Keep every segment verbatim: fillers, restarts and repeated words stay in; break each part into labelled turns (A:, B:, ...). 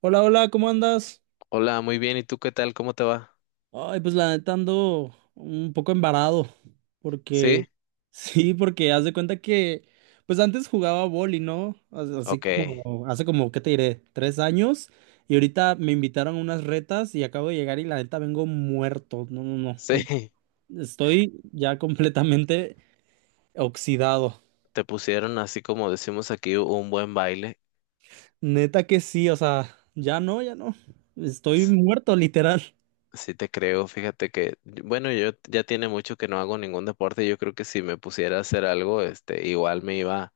A: Hola, hola, ¿cómo andas?
B: Hola, muy bien. ¿Y tú qué tal? ¿Cómo te va?
A: Ay, pues la neta ando un poco embarado, porque
B: ¿Sí?
A: sí, porque haz de cuenta que, pues antes jugaba boli, ¿no? As- Así
B: Ok.
A: como, hace como, ¿qué te diré? Tres años, y ahorita me invitaron a unas retas y acabo de llegar y la neta vengo muerto, no, no, no,
B: Sí.
A: estoy ya completamente oxidado,
B: Te pusieron así como decimos aquí un buen baile.
A: neta que sí, o sea, ya no, ya no, estoy
B: S-
A: muerto, literal.
B: Sí te creo. Fíjate que, bueno, yo ya tiene mucho que no hago ningún deporte. Yo creo que si me pusiera a hacer algo, este, igual me iba,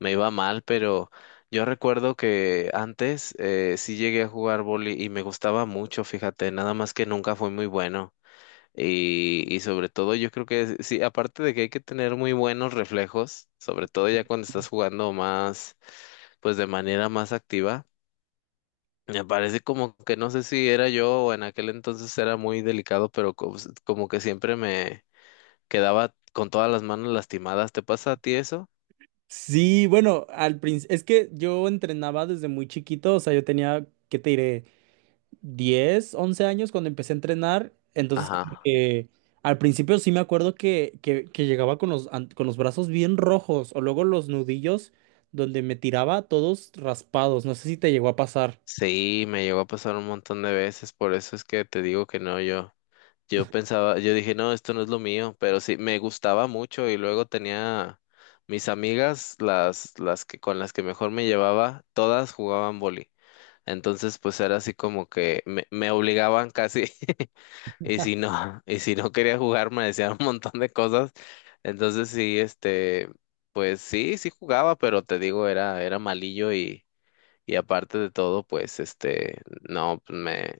B: me iba mal, pero yo recuerdo que antes eh, sí llegué a jugar vóley y me gustaba mucho, fíjate, nada más que nunca fui muy bueno. Y, y sobre todo yo creo que sí, aparte de que hay que tener muy buenos reflejos, sobre todo ya cuando estás jugando más, pues de manera más activa. Me parece como que no sé si era yo o en aquel entonces era muy delicado, pero co- pues, como, que siempre me quedaba con todas las manos lastimadas. ¿Te pasa a ti eso?
A: Sí, bueno, al principio, es que yo entrenaba desde muy chiquito, o sea, yo tenía, ¿qué te diré? Diez, once años cuando empecé a entrenar, entonces como
B: Ajá.
A: que al principio sí me acuerdo que, que, que llegaba con los, an- con los brazos bien rojos o luego los nudillos donde me tiraba todos raspados, no sé si te llegó a pasar.
B: Sí, me llegó a pasar un montón de veces, por eso es que te digo que no, yo. Yo pensaba, yo dije, no, esto no es lo mío, pero sí, me gustaba mucho y luego tenía mis amigas, las, las que con las que mejor me llevaba, todas jugaban vóley. Entonces, pues era así como que me, me obligaban casi, y si no, y si no quería jugar, me decían un montón de cosas. Entonces sí, este, pues sí, sí jugaba, pero te digo, era, era malillo y y aparte de todo, pues, este, no, pues, me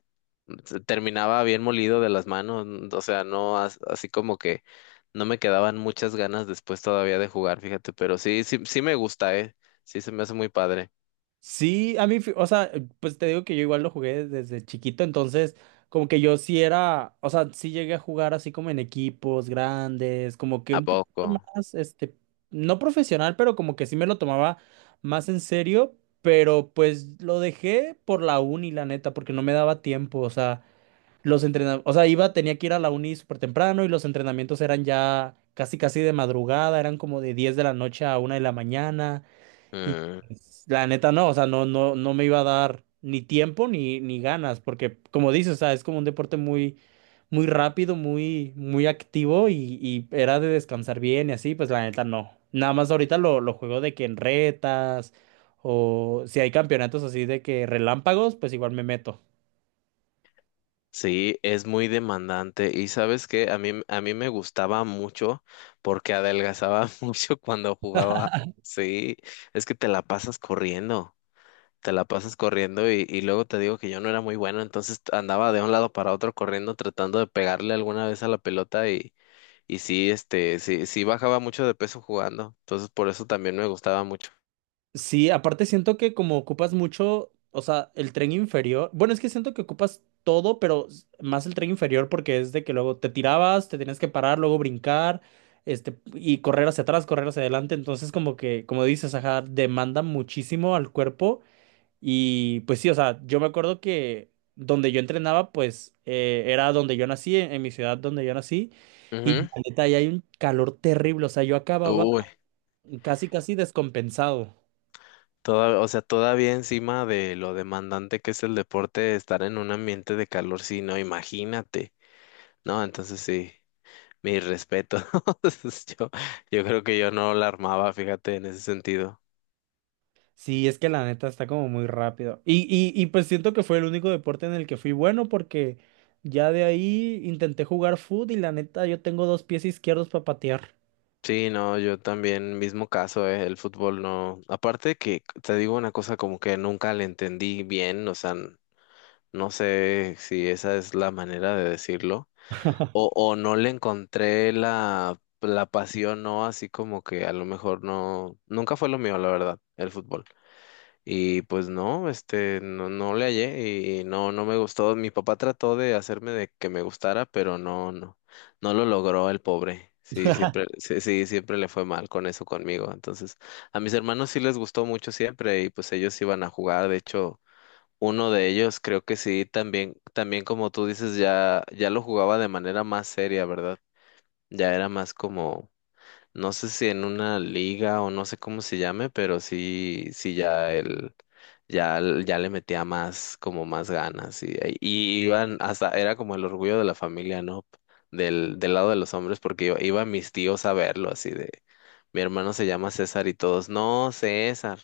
B: se- terminaba bien molido de las manos, n- o sea, no, as- así como que no me quedaban muchas ganas después todavía de jugar, fíjate, pero sí, sí, sí me gusta, ¿eh? Sí, se me hace muy padre.
A: Sí, a mí, fi- o sea, pues te digo que yo igual lo jugué desde chiquito, entonces como que yo sí era, o sea, sí llegué a jugar así como en equipos grandes, como que
B: ¿A
A: un
B: poco?
A: poquito más, este, no profesional, pero como que sí me lo tomaba más en serio, pero pues lo dejé por la uni, la neta, porque no me daba tiempo, o sea, los entrenamientos, o sea, iba, tenía que ir a la uni súper temprano y los entrenamientos eran ya casi casi de madrugada, eran como de diez de la noche a una de la mañana. Y
B: Mm,
A: la neta no, o sea, no, no, no me iba a dar ni tiempo ni, ni ganas, porque como dices, o sea, es como un deporte muy, muy rápido, muy, muy activo y, y era de descansar bien y así, pues la neta no. Nada más ahorita lo, lo juego de que en retas o si hay campeonatos así de que relámpagos, pues igual me meto.
B: sí, es muy demandante y sabes que a mí, a mí me gustaba mucho porque adelgazaba mucho cuando jugaba. Sí, es que te la pasas corriendo. Te la pasas corriendo y, y luego te digo que yo no era muy bueno, entonces t- andaba de un lado para otro corriendo tratando de pegarle alguna vez a la pelota y, y sí, este, sí, sí bajaba mucho de peso jugando, entonces por eso también me gustaba mucho.
A: Sí, aparte siento que como ocupas mucho, o sea, el tren inferior, bueno, es que siento que ocupas todo, pero s- más el tren inferior porque es de que luego te tirabas, te tenías que parar, luego brincar, este, y correr hacia atrás, correr hacia adelante, entonces como que, como dices, ajá, demanda muchísimo al cuerpo y pues sí, o sea, yo me acuerdo que donde yo entrenaba, pues eh, era donde yo nací, en, en mi ciudad donde yo nací, y la
B: Ujú.
A: neta, ahí hay un calor terrible, o sea, yo acababa
B: Uy,
A: casi, casi descompensado.
B: toda, o sea, todavía encima de lo demandante que es el deporte, estar en un ambiente de calor, sí, no, imagínate, ¿no? Entonces sí, mi respeto. Yo, yo creo que yo no la armaba, fíjate, en ese sentido.
A: Sí, es que la neta está como muy rápido. Y, y, y pues siento que fue el único deporte en el que fui bueno porque ya de ahí intenté jugar fútbol y la neta yo tengo dos pies izquierdos para patear.
B: Sí, no, yo también, mismo caso, eh, el fútbol no. Aparte que te digo una cosa como que nunca le entendí bien, o sea, n- no sé si esa es la manera de decirlo, o, o no le encontré la, la pasión, no, así como que a lo mejor no, nunca fue lo mío, la verdad, el fútbol. Y pues no, este, no, no le hallé y no, no me gustó. Mi papá trató de hacerme de que me gustara, pero no, no, no lo logró el pobre. Sí, siempre, sí, sí, siempre le fue mal con eso conmigo. Entonces, a mis hermanos sí les gustó mucho siempre y pues ellos iban a jugar. De hecho, uno de ellos creo que sí, también, también como tú dices, ya, ya lo jugaba de manera más seria, ¿verdad? Ya era más como no sé si en una liga o no sé cómo se llame, pero sí, sí ya él, ya, l- ya le metía más, como más ganas y, y iban hasta, era como el orgullo de la familia, ¿no? Del, del lado de los hombres, porque iba, iban mis tíos a verlo, así de, mi hermano se llama César y todos, no, César,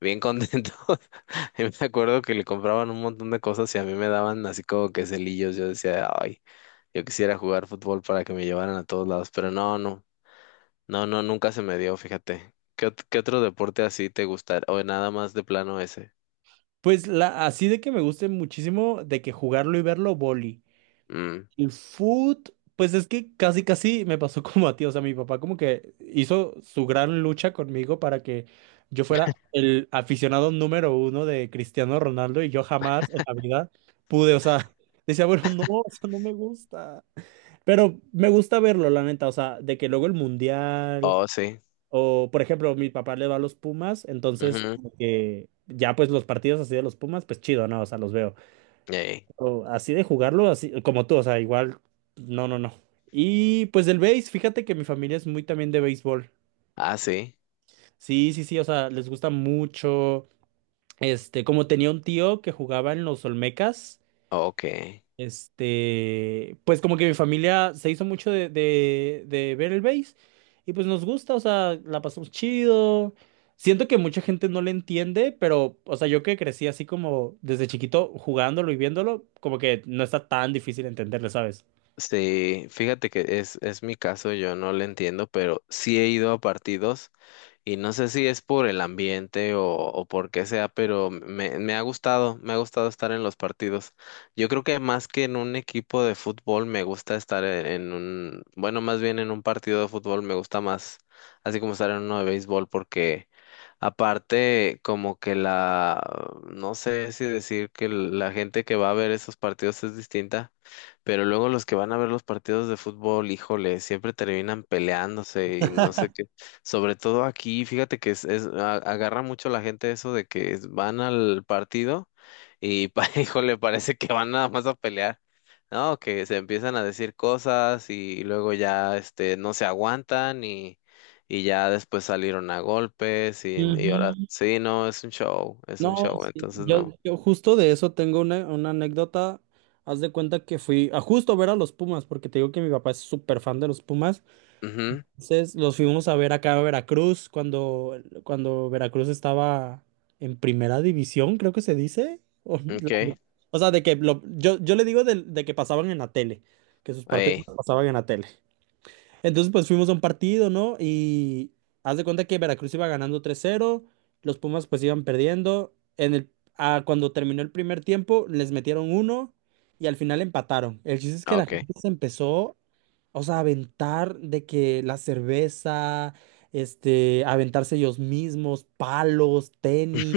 B: bien contentos. Y me acuerdo que le compraban un montón de cosas y a mí me daban así como que celillos, yo decía, ay. Yo quisiera jugar fútbol para que me llevaran a todos lados, pero no, no. No, no, nunca se me dio, fíjate. ¿Qué, ot- qué otro deporte así te gustaría? O nada más de plano ese.
A: Pues la, así de que me guste muchísimo de que jugarlo y verlo, vóley.
B: Mm.
A: El food, pues es que casi casi me pasó como a ti, o sea, mi papá como que hizo su gran lucha conmigo para que yo fuera el aficionado número uno de Cristiano Ronaldo y yo jamás en la vida pude, o sea, decía, bueno, no, o sea, no me gusta, pero me gusta verlo, la neta, o sea, de que luego el mundial,
B: Oh, sí.
A: o por ejemplo, mi papá le va a los Pumas, entonces
B: Ujú.
A: como que ya pues los partidos así de los Pumas, pues chido, ¿no? O sea, los veo.
B: Ey.
A: O así de jugarlo, así como tú, o sea, igual, no, no, no. Y pues del béis, fíjate que mi familia es muy también de béisbol.
B: Ah, sí.
A: Sí, sí, sí, o sea, les gusta mucho. Este, como tenía un tío que jugaba en los Olmecas,
B: Ok.
A: este, pues como que mi familia se hizo mucho de, de, de ver el béis y pues nos gusta, o sea, la pasamos chido. Siento que mucha gente no le entiende, pero, o sea, yo que crecí así como desde chiquito jugándolo y viéndolo, como que no está tan difícil entenderle, ¿sabes?
B: Sí, fíjate que es, es mi caso, yo no lo entiendo, pero sí he ido a partidos y no sé si es por el ambiente o, o por qué sea, pero me, me ha gustado, me ha gustado estar en los partidos. Yo creo que más que en un equipo de fútbol, me gusta estar en, en un, bueno, más bien en un partido de fútbol, me gusta más, así como estar en uno de béisbol. Porque aparte, como que la, no sé si decir que la gente que va a ver esos partidos es distinta, pero luego los que van a ver los partidos de fútbol, híjole, siempre terminan peleándose y no sé qué. Sobre todo aquí, fíjate que es, es- a- agarra mucho la gente eso de que es- van al partido y, pa- híjole, parece que van nada más a pelear. No, que se empiezan a decir cosas y luego ya, este, no se aguantan y ya después salieron a golpes y, y ahora
A: Ujú.
B: sí, no, es un show, es un
A: No,
B: show,
A: sí,
B: entonces
A: yo,
B: no.
A: yo justo de eso tengo una, una anécdota. Haz de cuenta que fui a justo ver a los Pumas, porque te digo que mi papá es súper fan de los Pumas.
B: Ujú,
A: Entonces los fuimos a ver acá a Veracruz cuando, cuando Veracruz estaba en primera división, creo que se dice. O, la-
B: ok,
A: o sea, de que lo- yo, yo le digo de, de que pasaban en la tele, que sus partidos
B: ahí,
A: los pasaban en la tele. Entonces, pues fuimos a un partido, ¿no? Y haz de cuenta que Veracruz iba ganando tres cero, los Pumas pues iban perdiendo. En el, ah, cuando terminó el primer tiempo, les metieron uno y al final empataron. El chiste es que la
B: ok.
A: gente se empezó, o sea, a aventar de que la cerveza, este, aventarse ellos mismos, palos, tenis.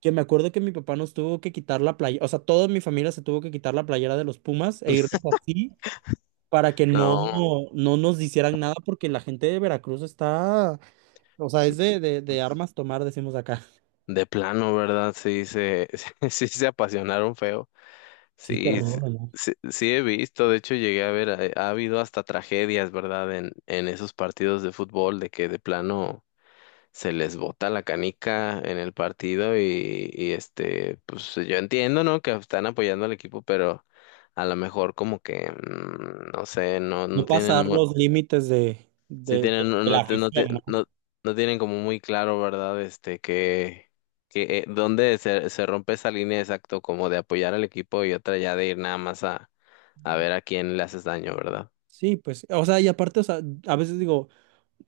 A: Que me acuerdo que mi papá nos tuvo que quitar la playa, o sea, toda mi familia se tuvo que quitar la playera de los Pumas e irnos así para que no,
B: No,
A: no nos hicieran nada, porque la gente de Veracruz está, o sea, es de, de, de armas tomar, decimos acá.
B: de plano, ¿verdad? Sí, se, sí se apasionaron feo.
A: Sí,
B: Sí, sí,
A: terrible, ¿no?
B: sí, sí he visto, de hecho llegué a ver, eh, ha habido hasta tragedias, ¿verdad? En, en esos partidos de fútbol de que de plano se les bota la canica en el partido y, y este, pues yo entiendo, ¿no? Que están apoyando al equipo, pero a lo mejor como que, mm, no sé, no, no
A: No
B: tienen
A: pasar
B: muy,
A: los límites de,
B: sí
A: de, de-
B: tienen, no,
A: de la
B: no, te- no, te-
A: afición,
B: no,
A: ¿no?
B: no tienen como muy claro, ¿verdad? Este, que, que eh, dónde se, se rompe esa línea, exacto, como de apoyar al equipo y otra ya de ir nada más a, a ver a quién le haces daño, ¿verdad?
A: Sí, pues, o sea, y aparte, o sea, a veces digo,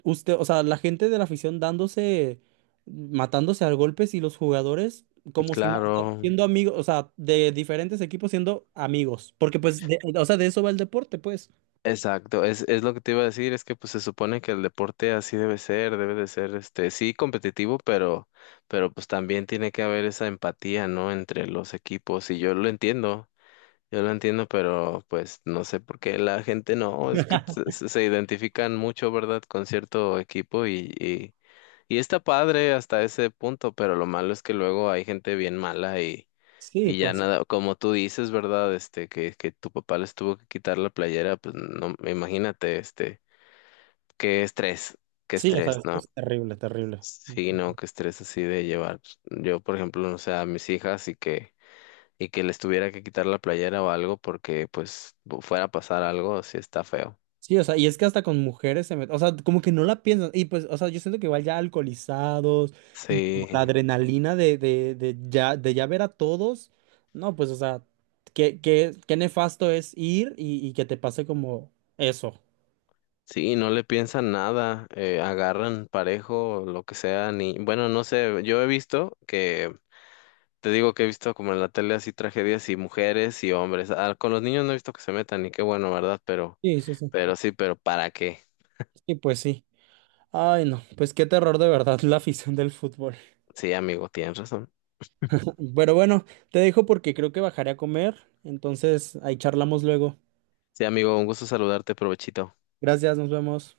A: usted, o sea, la gente de la afición dándose, matándose a golpes y los jugadores como si no, o sea,
B: Claro,
A: siendo amigos, o sea, de diferentes equipos siendo amigos, porque pues, de- o sea, de eso va el deporte, pues.
B: exacto, es, es lo que te iba a decir, es que pues se supone que el deporte así debe ser, debe de ser, este, sí competitivo, pero, pero pues también tiene que haber esa empatía, ¿no? Entre los equipos, y yo lo entiendo, yo lo entiendo, pero pues no sé por qué la gente no, es que se, se- se identifican mucho, ¿verdad? Con cierto equipo y, y, y está padre hasta ese punto, pero lo malo es que luego hay gente bien mala
A: Sí,
B: y ya
A: pues,
B: nada, como tú dices, ¿verdad? Este, que, que tu papá les tuvo que quitar la playera, pues no, imagínate, este, qué estrés, qué
A: sí, o sea,
B: estrés,
A: esto
B: ¿no?
A: es terrible, terrible.
B: Sí, no, qué estrés así de llevar, pues. Yo, por ejemplo, no sé, a mis hijas y que, y que les tuviera que quitar la playera o algo porque, pues, bu- fuera a pasar algo, sí está feo.
A: Sí, o sea, y es que hasta con mujeres se meten, o sea, como que no la piensan, y pues, o sea, yo siento que igual ya alcoholizados y como la
B: Sí,
A: adrenalina de, de, de ya, de ya ver a todos, no, pues, o sea, qué, qué, qué nefasto es ir y, y que te pase como eso.
B: sí, no le piensan nada, eh, agarran parejo, lo que sea, ni, bueno, no sé, yo he visto que te digo que he visto como en la tele así tragedias y mujeres y hombres. Ah, con los niños no he visto que se metan y qué bueno, ¿verdad? Pero,
A: Sí, sí, sí.
B: pero sí, pero ¿para qué?
A: Sí, pues sí. Ay, no, pues qué terror de verdad la afición del fútbol.
B: Sí, amigo, tienes razón.
A: Pero bueno, te dejo porque creo que bajaré a comer, entonces ahí charlamos luego.
B: Sí, amigo, un gusto saludarte, provechito.
A: Gracias, nos vemos.